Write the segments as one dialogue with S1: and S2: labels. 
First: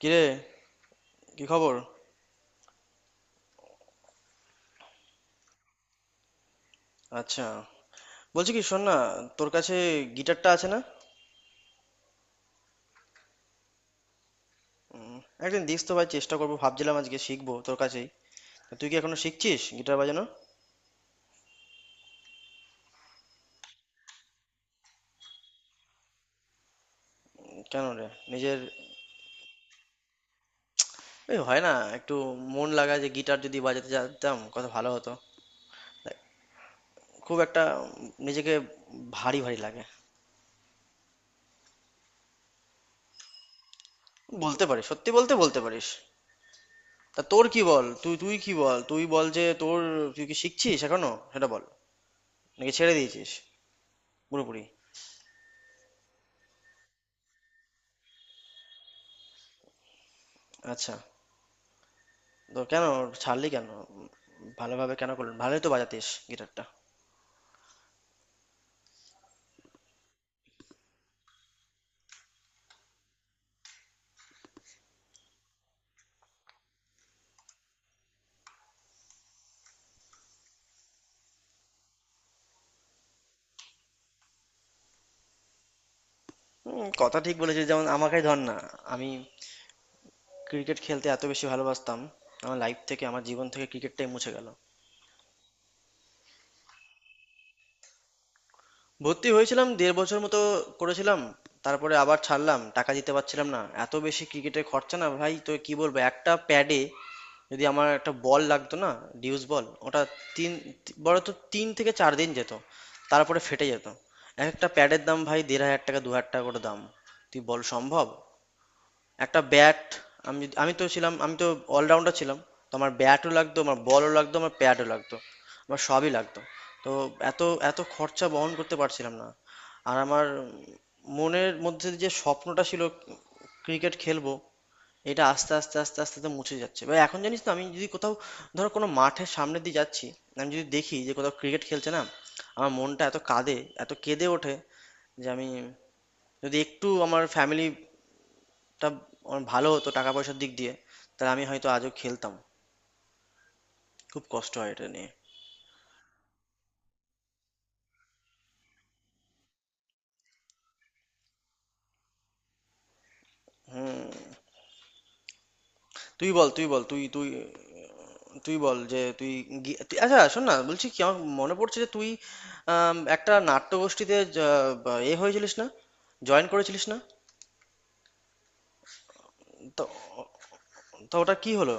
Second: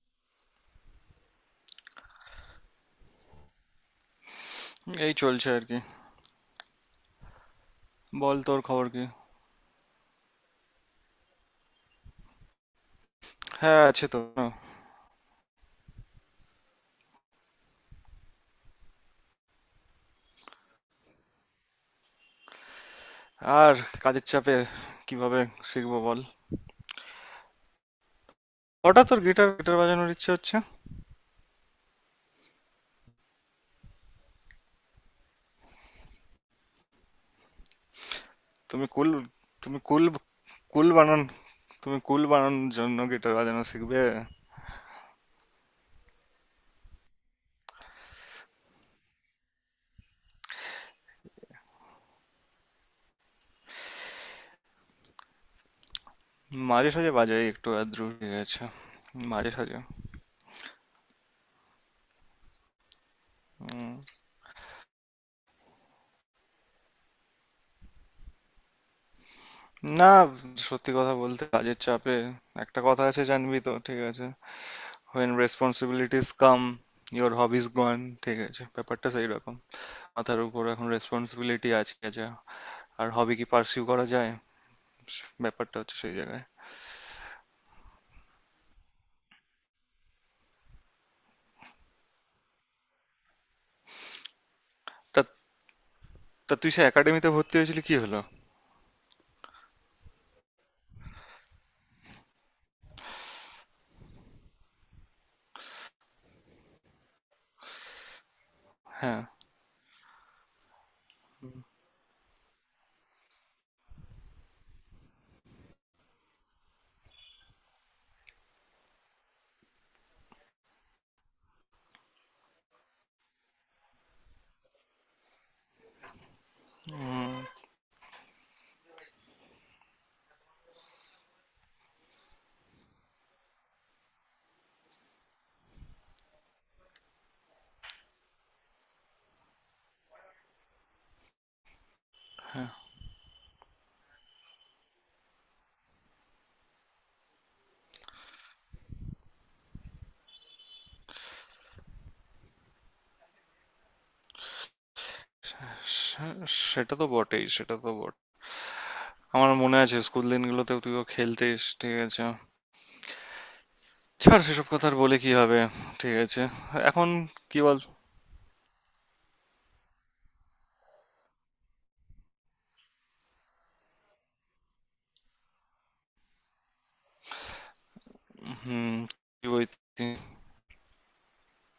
S1: কিরে, কি খবর?
S2: এই চলছে আর কি।
S1: আচ্ছা,
S2: বল,
S1: বলছি
S2: তোর
S1: কি, শোন
S2: খবর
S1: না,
S2: কি?
S1: তোর কাছে গিটারটা আছে না?
S2: হ্যাঁ, আছে তো।
S1: উম, একদিন দিস তো ভাই, চেষ্টা করবো, ভাবছিলাম আজকে শিখবো তোর কাছেই। তা তুই কি এখনো শিখছিস গিটার বাজানো?
S2: আর কাজের চাপে কিভাবে শিখবো বল।
S1: কেন রে? নিজের...
S2: হঠাৎ তোর গিটার গিটার বাজানোর ইচ্ছে হচ্ছে?
S1: এই হয় না একটু মন লাগা, যে গিটার যদি বাজাতে জানতাম কত ভালো হতো। দেখ, খুব একটা নিজেকে
S2: তুমি কুল।
S1: ভারী ভারী
S2: তুমি
S1: লাগে।
S2: কুল। কুল বানান। তুমি কুল বানানোর জন্য গিটার বাজানো শিখবে?
S1: বলতে পারিস, সত্যি বলতে বলতে পারিস। তা তোর কি বল, তুই তুই কি বল, তুই বল যে তোর... তুই কি শিখছিস এখনো, সেটা বল, নাকি ছেড়ে দিয়েছিস পুরোপুরি?
S2: মাঝে সাঝে বাজাই একটু আধটু, ঠিক আছে? মাঝে সাঝে।
S1: আচ্ছা, তো কেন ছাড়লি কেন?
S2: উম,
S1: উম, ভালোভাবে কেন করলেন, ভালোই তো বাজাতিস গিটারটা।
S2: না, সত্যি কথা বলতে কাজের চাপে। একটা কথা আছে জানবি তো, ঠিক আছে? When responsibilities come, your hobbies gone. ঠিক আছে, ব্যাপারটা সেই রকম। মাথার উপর এখন রেসপন্সিবিলিটি আছে, যা আর হবি কি পার্সিউ করা যায়? ব্যাপারটা হচ্ছে সেই জায়গায়।
S1: হুম, কথা ঠিক বলেছিস। যেমন আমাকেই ধর না, আমি ক্রিকেট খেলতে এত বেশি ভালোবাসতাম, আমার লাইফ থেকে, আমার জীবন থেকে ক্রিকেটটাই মুছে গেল।
S2: তা তা তুই সে একাডেমিতে ভর্তি হয়েছিলি, কি হলো?
S1: ভর্তি হয়েছিলাম দেড় বছর মতো করেছিলাম, তারপরে আবার ছাড়লাম, টাকা দিতে পারছিলাম না, এত বেশি ক্রিকেটে খরচা। না ভাই তো কি বলবো, একটা প্যাডে... যদি আমার একটা বল লাগতো না,
S2: হ্যাঁ।
S1: ডিউস বল ওটা, তিন... বড় তো 3 থেকে 4 দিন যেত, তারপরে ফেটে যেত। এক একটা প্যাডের দাম ভাই দেড় হাজার টাকা, 2000 টাকা করে দাম। তুই বল সম্ভব? একটা ব্যাট, আমি তো ছিলাম, আমি তো অলরাউন্ডার ছিলাম, তো আমার ব্যাটও লাগতো, আমার বলও লাগতো, আমার প্যাডও লাগতো, আমার সবই লাগতো। তো এত
S2: উম,
S1: এত খরচা বহন করতে পারছিলাম না। আর আমার মনের মধ্যে যে স্বপ্নটা ছিল ক্রিকেট খেলবো, এটা আস্তে আস্তে আস্তে আস্তে আস্তে মুছে যাচ্ছে ভাই। এখন জানিস তো, আমি যদি কোথাও, ধরো কোনো মাঠের সামনে দিয়ে যাচ্ছি, আমি যদি দেখি যে কোথাও ক্রিকেট খেলছে, না
S2: হ্যাঁ।
S1: আমার মনটা এত কাঁদে, এত কেঁদে ওঠে, যে আমি যদি একটু আমার ফ্যামিলি টা আমার ভালো হতো টাকা পয়সার দিক দিয়ে, তাহলে আমি হয়তো আজও খেলতাম। খুব কষ্ট হয় এটা নিয়ে।
S2: সেটা তো বটেই, সেটা তো বট আমার মনে আছে স্কুল দিনগুলোতেও তুইও খেলতিস, ঠিক আছে?
S1: হুম।
S2: ছাড় সেসব কথা, আর বলে কি হবে? ঠিক
S1: তুই
S2: আছে।
S1: বল, তুই বল, তুই
S2: এখন
S1: তুই
S2: কি বল।
S1: তুই বল যে তুই আচ্ছা শোন না, বলছি কি, আমার মনে পড়ছে যে তুই একটা নাট্যগোষ্ঠীতে জ- বা এ হয়েছিলিস না, জয়েন করেছিলিস না?
S2: হুম। কি
S1: তো
S2: বলছি?
S1: তো ওটা কি হলো?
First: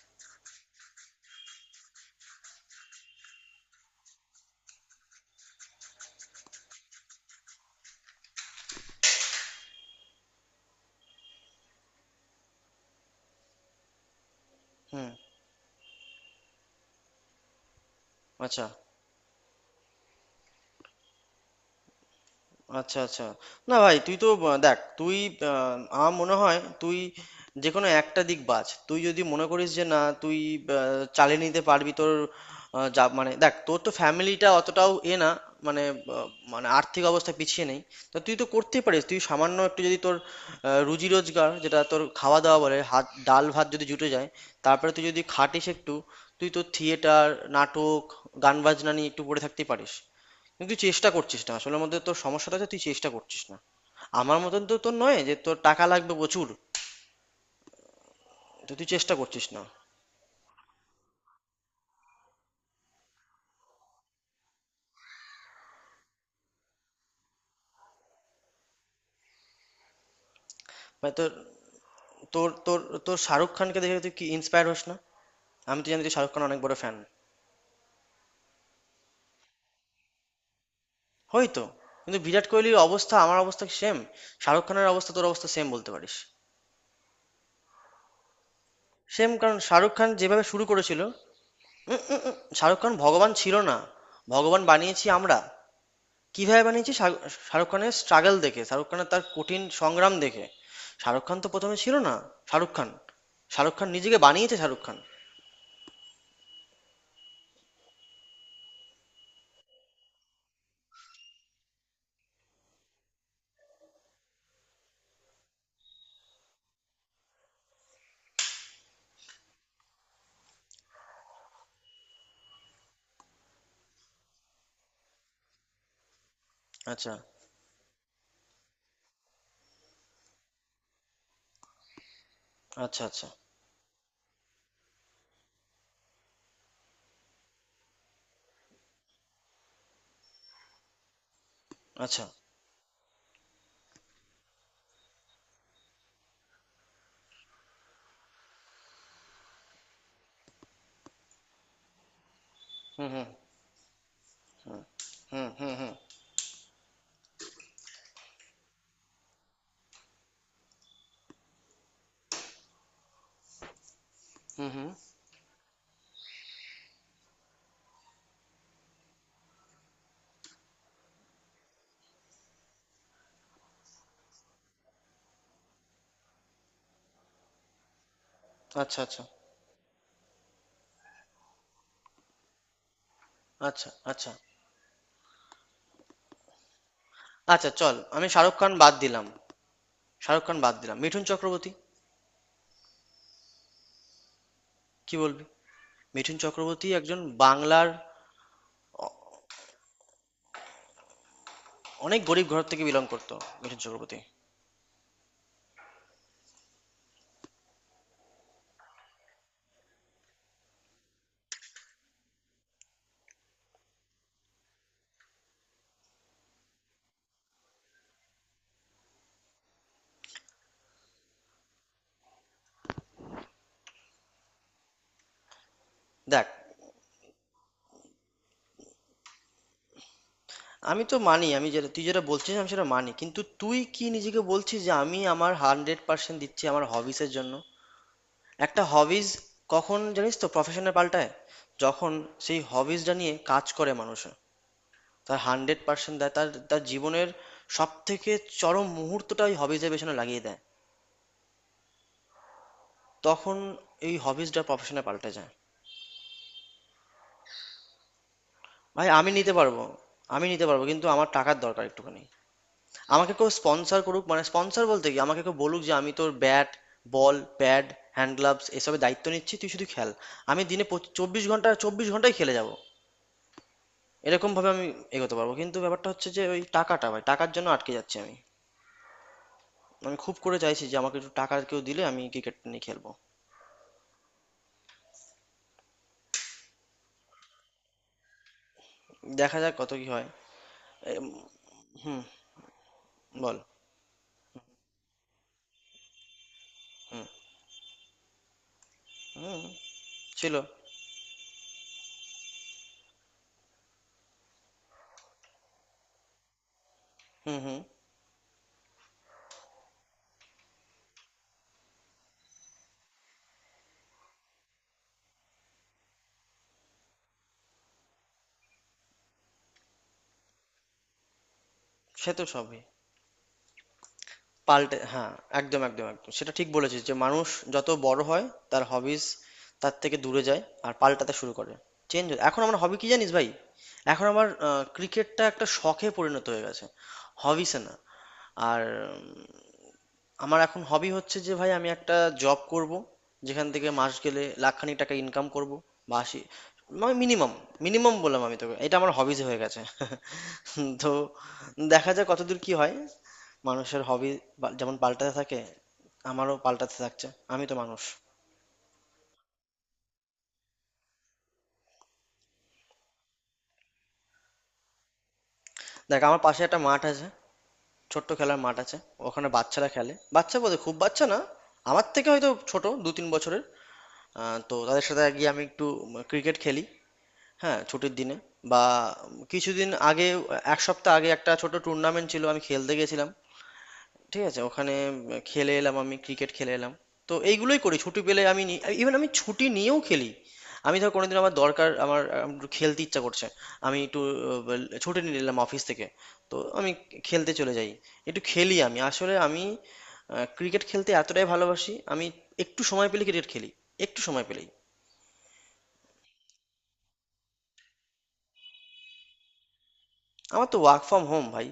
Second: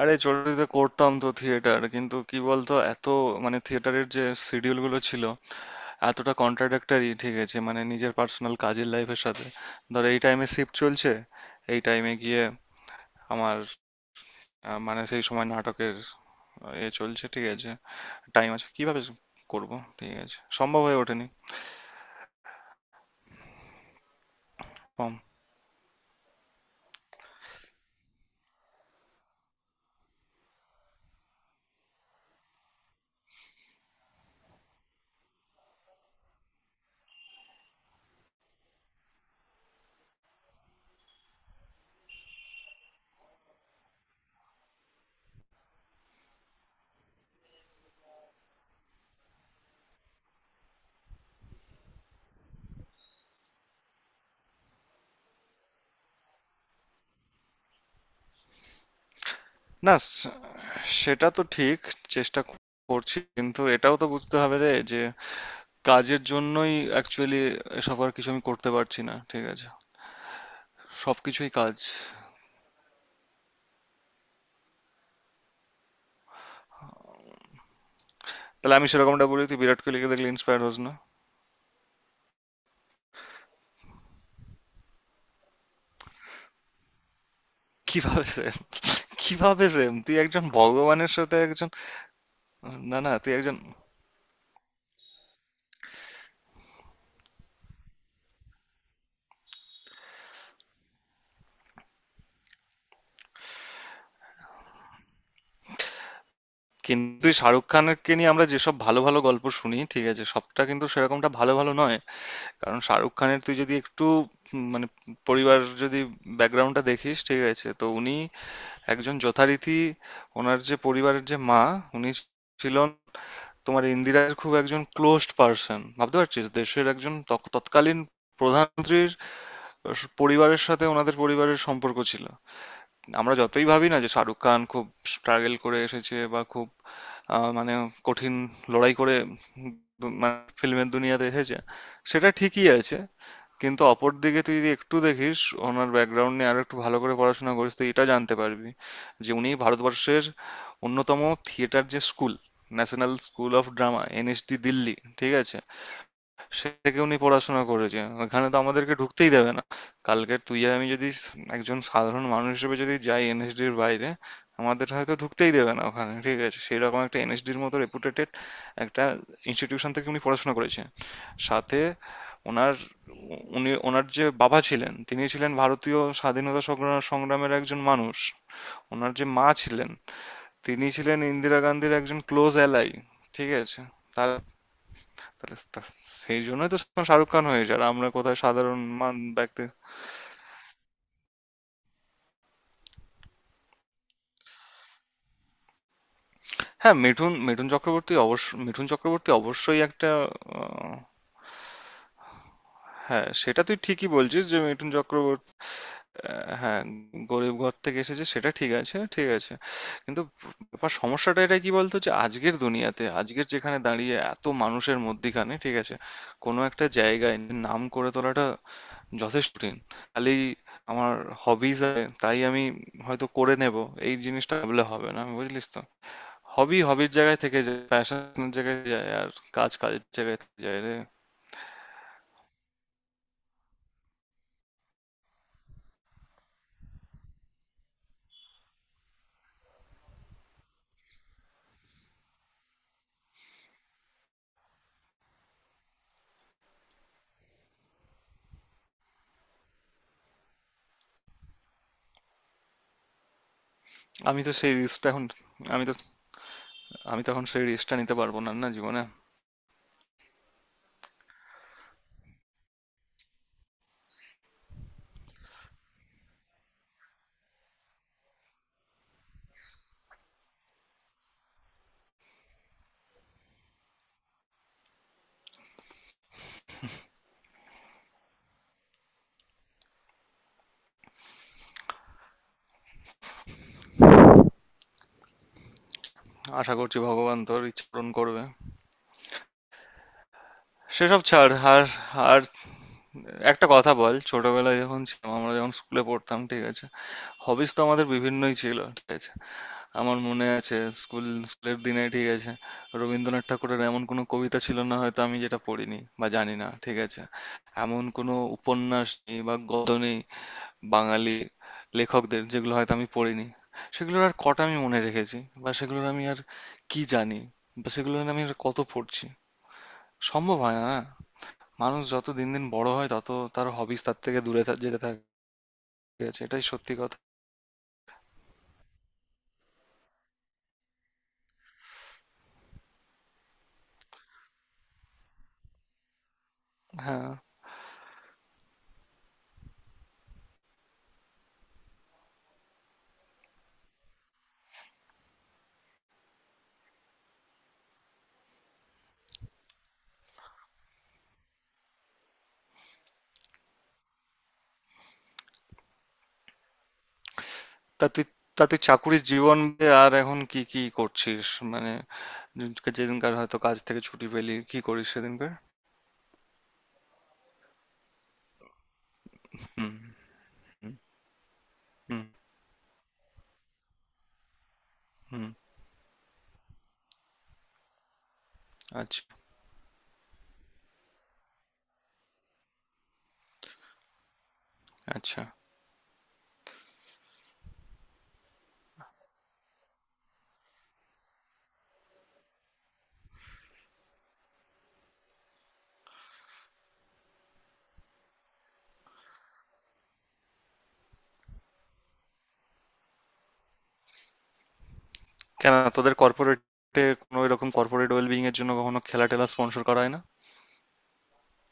S2: আরে ছোটতে করতাম তো থিয়েটার, কিন্তু কি বলতো, এত মানে থিয়েটারের যে শিডিউল গুলো ছিল এতটা কন্ট্রাডাক্টরি, ঠিক আছে? মানে নিজের পার্সোনাল কাজের লাইফের সাথে। ধরো এই টাইমে শিফট চলছে, এই টাইমে গিয়ে আমার মানে
S1: হুম।
S2: সেই সময় নাটকের এ চলছে, ঠিক আছে? টাইম
S1: আচ্ছা,
S2: আছে কিভাবে করব? ঠিক আছে, সম্ভব হয়ে ওঠেনি।
S1: আচ্ছা, আচ্ছা। না ভাই, তুই তো দেখ
S2: কম।
S1: তুই আহ, আমার মনে হয় তুই যে কোনো একটা দিক বাছ। তুই যদি মনে করিস যে না, তুই চালিয়ে নিতে পারবি তোর যা, মানে দেখ, তোর তো ফ্যামিলিটা অতটাও এ না, মানে আহ, মানে আর্থিক অবস্থা পিছিয়ে নেই। তো তুই তো করতেই পারিস, তুই সামান্য একটু যদি তোর রুজি রোজগার, যেটা তোর খাওয়া দাওয়া বলে, হাত, ডাল ভাত যদি জুটে যায়, তারপরে তুই যদি খাটিস একটু, তুই তো থিয়েটার, নাটক, গান বাজনা নিয়ে একটু পড়ে থাকতেই পারিস। কিন্তু তুই চেষ্টা করছিস না আসলে মধ্যে, তোর সমস্যাটা হচ্ছে তুই চেষ্টা করছিস না। আমার মতন তো তোর নয় যে তোর টাকা লাগবে প্রচুর, তো তুই চেষ্টা করছিস না।
S2: না স- সেটা তো ঠিক। চেষ্টা করছি, কিন্তু এটাও তো বুঝতে হবে রে, যে কাজের জন্যই অ্যাকচুয়ালি এসব আর কিছু আমি করতে পারছি না, ঠিক আছে?
S1: মানে তোর,
S2: সবকিছুই কাজ।
S1: তোর তোর তোর শাহরুখ খানকে দেখে তুই কি ইন্সপায়ার হোস না? আমি তো জানি তুই শাহরুখ খান অনেক বড় ফ্যান।
S2: তাহলে আমি সেরকমটা বলি, তুই বিরাট কোহলিকে দেখলে ইন্সপায়ার হোস না?
S1: হয়তো, কিন্তু বিরাট কোহলির অবস্থা আমার অবস্থা সেম, শাহরুখ খানের অবস্থা তোর অবস্থা সেম, বলতে পারিস।
S2: কিভাবে সে,
S1: সেম, কারণ
S2: কিভাবে
S1: শাহরুখ
S2: সেম?
S1: খান
S2: তুই
S1: যেভাবে
S2: একজন
S1: শুরু করেছিল,
S2: ভগবানের সাথে একজন।
S1: উম, উম, উম, শাহরুখ খান
S2: না না,
S1: ভগবান
S2: তুই
S1: ছিল
S2: একজন।
S1: না, ভগবান বানিয়েছি আমরা। কিভাবে বানিয়েছি? শাহরুখ খানের স্ট্রাগল দেখে, শাহরুখ খানের তার কঠিন সংগ্রাম দেখে। শাহরুখ খান তো প্রথমে ছিল না। শাহরুখ খান শাহরুখ খান নিজেকে বানিয়েছে শাহরুখ খান।
S2: কিন্তু তুই শাহরুখ খানকে নিয়ে আমরা যেসব ভালো ভালো গল্প শুনি, ঠিক আছে, সবটা কিন্তু সেরকমটা ভালো ভালো নয়। কারণ শাহরুখ খানের তুই যদি একটু মানে পরিবার, যদি ব্যাকগ্রাউন্ডটা দেখিস, ঠিক আছে, তো উনি একজন যথারীতি, ওনার যে পরিবারের যে মা উনি ছিলেন তোমার ইন্দিরার খুব একজন ক্লোজড পার্সন। ভাবতে পারছিস, দেশের
S1: আচ্ছা,
S2: একজন তৎকালীন প্রধানমন্ত্রীর পরিবারের সাথে ওনাদের পরিবারের সম্পর্ক ছিল।
S1: আচ্ছা, আচ্ছা,
S2: আমরা যতই ভাবি না যে শাহরুখ খান খুব স্ট্রাগল করে এসেছে বা খুব মানে কঠিন লড়াই করে ফিল্মের দুনিয়াতে এসেছে,
S1: আচ্ছা।
S2: সেটা ঠিকই আছে, কিন্তু অপর দিকে তুই যদি একটু দেখিস ওনার ব্যাকগ্রাউন্ড নিয়ে আরো একটু ভালো করে পড়াশোনা করিস তো এটা জানতে পারবি, যে উনি ভারতবর্ষের অন্যতম থিয়েটার যে school,
S1: hmm,
S2: national
S1: hmm,
S2: school of drama, NSD
S1: hmm,
S2: Delhi, ঠিক
S1: হুম,
S2: আছে,
S1: হুম, হুম,
S2: সেটাকে উনি পড়াশোনা করেছে। এখানে তো আমাদেরকে ঢুকতেই দেবে না। কালকে তুই আর আমি যদি একজন সাধারণ মানুষ হিসেবে যদি যাই এনএসডির বাইরে,
S1: হুম,
S2: আমাদের
S1: হুম।
S2: হয়তো ঢুকতেই দেবে না ওখানে, ঠিক আছে? সেই রকম একটা এনএসডির মতো রেপুটেটেড একটা ইনস্টিটিউশন থেকে উনি পড়াশোনা করেছে। সাথে ওনার, উনি ওনার যে বাবা ছিলেন তিনি ছিলেন ভারতীয় স্বাধীনতা সংগ্রামের একজন মানুষ।
S1: আচ্ছা
S2: ওনার
S1: আচ্ছা,
S2: যে মা ছিলেন তিনি ছিলেন ইন্দিরা গান্ধীর একজন ক্লোজ অ্যালাই, ঠিক আছে?
S1: আচ্ছা, আচ্ছা।
S2: তার তাহলে তা- সেই জন্যই তো শাহরুখ খান
S1: আচ্ছা,
S2: হয়েছে, আর
S1: চল,
S2: আমরা
S1: আমি
S2: কোথায়
S1: শাহরুখ খান
S2: সাধারণ
S1: বাদ
S2: মান
S1: দিলাম,
S2: ব্যক্তি।
S1: শাহরুখ খান বাদ দিলাম, মিঠুন চক্রবর্তী। কি বলবি? মিঠুন চক্রবর্তী
S2: হ্যাঁ,
S1: একজন
S2: মিঠুন মিঠুন
S1: বাংলার,
S2: চক্রবর্তী অবশ্য মিঠুন চক্রবর্তী অবশ্যই একটা আহ,
S1: অনেক গরিব ঘর থেকে বিলং
S2: হ্যাঁ,
S1: করতো,
S2: সেটা তুই
S1: মিঠুন
S2: ঠিকই
S1: চক্রবর্তী।
S2: বলছিস যে মিঠুন চক্রবর্তী হ্যাঁ, গরিব ঘর থেকে এসেছে, সেটা ঠিক আছে, ঠিক আছে। কিন্তু সমস্যাটা এটা, কি বলতো, যে আজকের দুনিয়াতে আজকের যেখানে দাঁড়িয়ে এত মানুষের মধ্যিখানে, ঠিক আছে, কোনো একটা জায়গায় নাম করে তোলাটা যথেষ্ট কঠিন। খালি আমার হবিজ আছে তাই আমি হয়তো করে নেব, এই জিনিসটা ভাবলে হবে না, বুঝলিস তো?
S1: দেখ,
S2: হবির জায়গায় থেকে যায়, প্যাশনের জায়গায় যায়, আর কাজের জায়গায় থেকে যায় রে।
S1: আমি তো মানি, আমি যেটা তুই যেটা বলছিস আমি সেটা মানি, কিন্তু তুই কি নিজেকে বলছিস যে আমি আমার হান্ড্রেড পার্সেন্ট দিচ্ছি আমার হবিসের জন্য? একটা হবিস কখন জানিস তো প্রফেশনে পাল্টায়? যখন সেই হবিসটা নিয়ে কাজ করে মানুষ, তার হান্ড্রেড পার্সেন্ট দেয়, তার তার জীবনের সব থেকে চরম মুহূর্তটা ওই হবিজের পেছনে লাগিয়ে দেয়, তখন এই
S2: আমি তো
S1: হবিসটা
S2: সেই
S1: প্রফেশনে
S2: রিস্কটা এখন
S1: পাল্টে যায়।
S2: আমি তো আমি তো এখন সেই রিস্কটা নিতে পারবো না না জীবনে।
S1: ভাই, আমি নিতে পারবো, আমি নিতে পারবো, কিন্তু আমার টাকার দরকার একটুখানি। আমাকে কেউ স্পন্সর করুক, মানে স্পন্সর বলতে কি, আমাকে কেউ বলুক যে আমি তোর bat, ball, pad, hand gloves এসবের দায়িত্ব নিচ্ছি, তুই শুধু খেল। আমি দিনে 24 ঘন্টা, 24 ঘন্টাই খেলে যাবো, এরকম ভাবে আমি এগোতে পারবো। কিন্তু ব্যাপারটা হচ্ছে যে ওই টাকাটা ভাই, টাকার জন্য আটকে যাচ্ছি আমি। আমি খুব করে চাইছি যে আমাকে একটু টাকা কেউ দিলে আমি ক্রিকেট নিয়ে খেলবো।
S2: আশা করছি ভগবান তোর ইচ্ছা পূরণ করবে।
S1: দেখা যাক কত কি হয়।
S2: সেসব
S1: এম,
S2: ছাড় আর।
S1: হুম।
S2: আর
S1: বল।
S2: একটা কথা বল, ছোটবেলায় যখন ছিলাম, আমরা যখন স্কুলে পড়তাম, ঠিক আছে,
S1: হুম,
S2: হবিস তো আমাদের বিভিন্নই ছিল, ঠিক আছে।
S1: হুম।
S2: আমার মনে
S1: ছিল।
S2: আছে, স্কুল স্কুলের দিনে, ঠিক আছে, রবীন্দ্রনাথ ঠাকুরের এমন কোনো কবিতা ছিল না হয়তো আমি যেটা পড়িনি বা জানি না, ঠিক আছে?
S1: হুম, হুম।
S2: এমন কোনো উপন্যাস নেই বা গদ্য নেই বাঙালি লেখকদের যেগুলো হয়তো আমি পড়িনি। সেগুলোর আর কটা আমি মনে রেখেছি, বা সেগুলোর আমি আর কি জানি, বা সেগুলো আমি আর কত পড়ছি। সম্ভব হয় না না। মানুষ যত
S1: সে তো
S2: দিন দিন
S1: সবই
S2: বড় হয়, তত তার হবিস তার থেকে
S1: পাল্টে,
S2: যেতে থাকে।
S1: হ্যাঁ। একদম, একদম,
S2: ঠিক
S1: একদম,
S2: আছে,
S1: সেটা
S2: এটাই
S1: ঠিক
S2: সত্যি
S1: বলেছিস, যে
S2: কথা।
S1: মানুষ যত বড় হয় তার হবিস তার থেকে দূরে যায় আর পাল্টাতে শুরু করে, চেঞ্জ। এখন আমার হবি কি জানিস ভাই? এখন আমার ক্রিকেটটা একটা শখে পরিণত হয়ে গেছে,
S2: হ্যাঁ।
S1: হবিসে না। আর উম, আমার এখন হবি হচ্ছে যে, ভাই আমি একটা জব করব যেখান থেকে মাস গেলে লাখখানিক টাকা ইনকাম করব, বা 80, মানে মিনিমাম, মিনিমাম বললাম আমি তোকে। এটা আমার হবিজ হয়ে গেছে তো দেখা যাক কতদূর কি হয়। মানুষের হবি যেমন পাল্টাতে থাকে, আমারও পাল্টাতে থাকছে, আমি তো মানুষ।
S2: তা তুই তা তুই চাকুরির জীবন বাদে আর এখন কি কি করছিস? মানে যেদিনকার হয়তো কাজ থেকে ছুটি পেলি কি করিস সেদিনকার?
S1: দেখ, আমার পাশে একটা মাঠ আছে, ছোট্ট খেলার মাঠ আছে। ওখানে বাচ্চারা
S2: হুম।
S1: খেলে, বাচ্চা বলতে খুব বাচ্চা না, আমার
S2: হুম।
S1: থেকে হয়তো ছোট 2-3 বছরের। তো তাদের সাথে
S2: হুম।
S1: গিয়ে আমি একটু ক্রিকেট খেলি। হ্যাঁ, ছুটির দিনে। বা
S2: আচ্ছা।
S1: কিছুদিন আগে, এক সপ্তাহ আগে একটা ছোট টুর্নামেন্ট ছিল, আমি খেলতে গেছিলাম। ঠিক আছে, ওখানে
S2: আচ্ছা।
S1: খেলে এলাম, আমি ক্রিকেট খেলে এলাম। তো এইগুলোই করি ছুটি পেলে আমি। ইভেন আমি ছুটি নিয়েও খেলি। আমি ধর কোনোদিন আমার দরকার, আমার একটু খেলতে ইচ্ছা করছে, আমি একটু ছুটি নিয়ে নিলাম অফিস থেকে, তো আমি খেলতে চলে যাই, একটু খেলি আমি। আসলে আমি ক্রিকেট খেলতে এতটাই ভালোবাসি, আমি একটু সময় পেলে ক্রিকেট খেলি, একটু সময় পেলেই।
S2: কেন তোদের কর্পোরেটে কোনো এরকম কর্পোরেট ওয়েলবিং এর জন্য কখনো খেলা টেলা স্পন্সর করা হয় না?
S1: আমার তো ওয়ার্ক ফ্রম হোম ভাই,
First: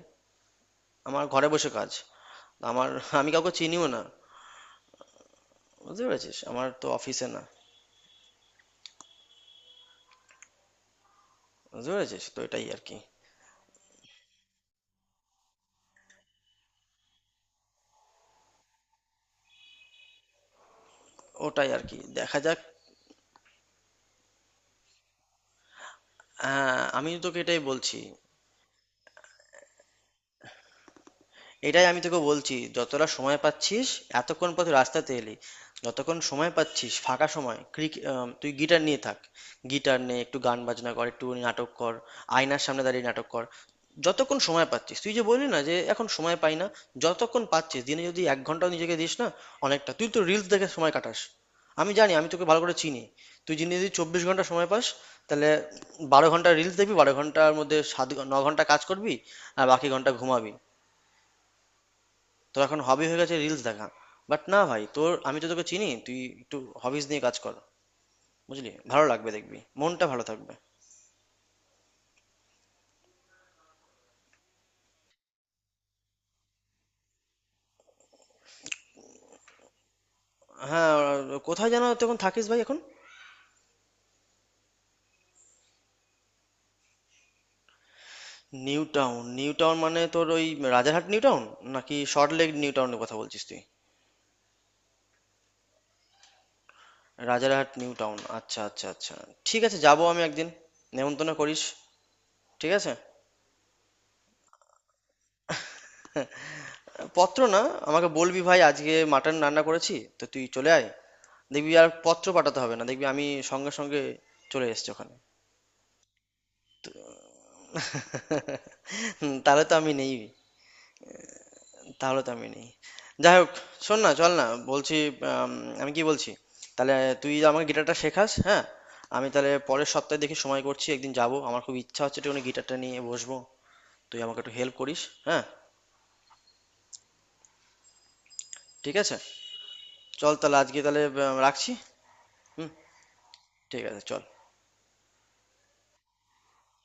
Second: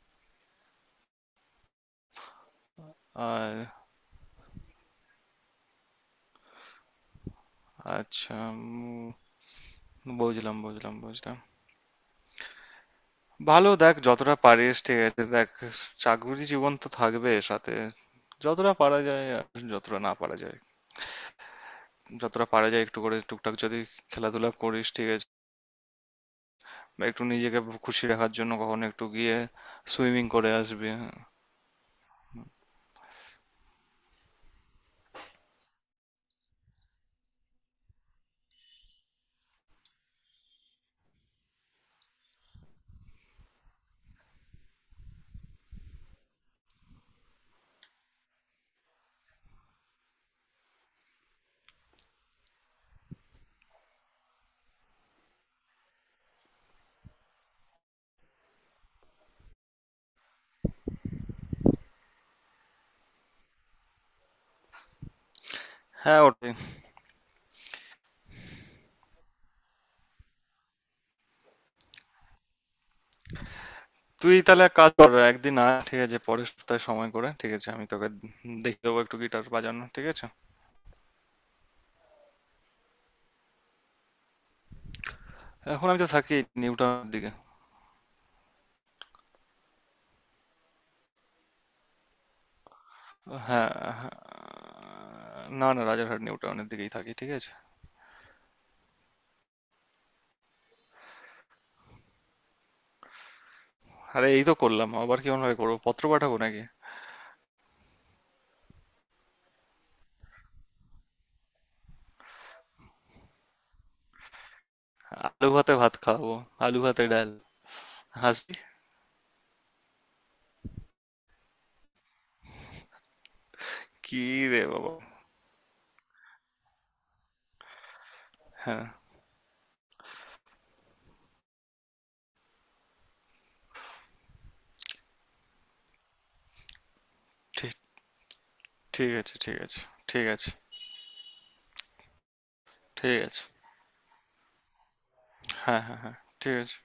S1: আমার ঘরে বসে কাজ। আমার... আমি কাউকে
S2: আর
S1: চিনিও না, বুঝতে পেরেছিস? আমার তো অফিসে না।
S2: আচ্ছা, বুঝলাম, বুঝলাম, বুঝলাম।
S1: বুঝতে পেরেছিস তো, এটাই আর কি।
S2: ভালো, দেখ যতটা পারিস, ঠিক আছে, দেখ চাকুরি জীবন তো থাকবে সাথে, যতটা পারা যায় আর যতটা না পারা যায়,
S1: ওটাই আর কি, দেখা
S2: যতটা
S1: যাক।
S2: পারা যায় একটু করে টুকটাক যদি খেলাধুলা করিস, ঠিক আছে,
S1: হ্যাঁ,
S2: বা
S1: আমি
S2: একটু
S1: তোকে
S2: নিজেকে
S1: এটাই বলছি।
S2: খুশি রাখার জন্য কখনো একটু গিয়ে সুইমিং করে আসবি।
S1: এটাই আমি তোকে বলছি, যতটা সময় পাচ্ছিস, এতক্ষণ পর তুই রাস্তাতে এলি, যতক্ষণ সময় পাচ্ছিস ফাঁকা সময়, ক্রিকেট, তুই গিটার নিয়ে থাক, গিটার নে, একটু গান বাজনা কর, একটু নাটক কর, আয়নার সামনে দাঁড়িয়ে নাটক কর। যতক্ষণ সময় পাচ্ছিস, তুই যে বললি না যে এখন সময় পাই না, যতক্ষণ পাচ্ছিস দিনে যদি 1 ঘন্টাও নিজেকে দিস না, অনেকটা। তুই তো রিলস দেখে সময় কাটাস, আমি জানি, আমি তোকে ভালো করে চিনি। তুই যদি যদি 24 ঘন্টা সময় পাস, তাহলে 12 ঘন্টা রিলস দেখবি, 12 ঘন্টার মধ্যে 9 ঘন্টা কাজ করবি, আর বাকি ঘন্টা ঘুমাবি। তোর এখন হবি হয়ে গেছে রিলস দেখা। বাট না ভাই, তোর... আমি তো তোকে চিনি, তুই
S2: হ্যাঁ, ওটাই।
S1: একটু হবিস নিয়ে কাজ কর, বুঝলি, ভালো লাগবে, দেখবি মনটা ভালো থাকবে।
S2: তুই তাহলে এক কাজ কর, একদিন আয়, ঠিক আছে? পরের সপ্তাহে সময় করে, ঠিক আছে, আমি তোকে দেখে দেবো একটু গিটার বাজানো, ঠিক আছে?
S1: হ্যাঁ। কোথায় যেন তুই এখন থাকিস ভাই এখন?
S2: এখন আমি তো থাকি নিউ টাউনের দিকে।
S1: নিউ টাউন, নিউ টাউন মানে তোর ওই রাজারহাট নিউ টাউন নাকি সল্ট লেক নিউ টাউনের কথা বলছিস তুই?
S2: হ্যাঁ। হ্যাঁ। না না, রাজারহাট নিউ টাউনের দিকেই থাকি, ঠিক আছে?
S1: রাজারহাট নিউ টাউন, আচ্ছা, আচ্ছা, আচ্ছা। ঠিক আছে, যাবো আমি একদিন, নেমন্তন্ন করিস। ঠিক আছে।
S2: আরে এই তো করলাম, আবার কি অন্যভাবে করবো, পত্র পাঠাবো নাকি?
S1: পত্র না, আমাকে বলবি ভাই আজকে মাটন রান্না করেছি তো তুই চলে আয়, দেখবি আর পত্র পাঠাতে হবে না, দেখবি আমি সঙ্গে সঙ্গে চলে এসেছি ওখানে।
S2: আলু ভাতে ভাত খাওয়াবো, আলু ভাতে ডাল, হাসি।
S1: হুম, তাহলে তো আমি নেই, তাহলে তো আমি নেই। যাই হোক, শোন না,
S2: কি
S1: চল না,
S2: রে বাবা!
S1: বলছি, আম, আমি কি বলছি, তাহলে তুই আমাকে গিটারটা শেখাস, হ্যাঁ?
S2: হ্যাঁ।
S1: আমি তাহলে পরের সপ্তাহে দেখি সময় করছি, একদিন যাব। আমার খুব ইচ্ছা হচ্ছে একটু গিটারটা নিয়ে বসবো, তুই আমাকে একটু হেল্প করিস। হ্যাঁ।
S2: ঠিক।
S1: ঠিক
S2: ঠিক
S1: আছে,
S2: আছে, ঠিক আছে। ঠিক
S1: চল
S2: আছে।
S1: তাহলে, আজকে তাহলে রাখছি। হুম,
S2: ঠিক আছে।
S1: ঠিক আছে, চল।
S2: হ্যাঁ, হ্যাঁ, হ্যাঁ। ঠিক আছে।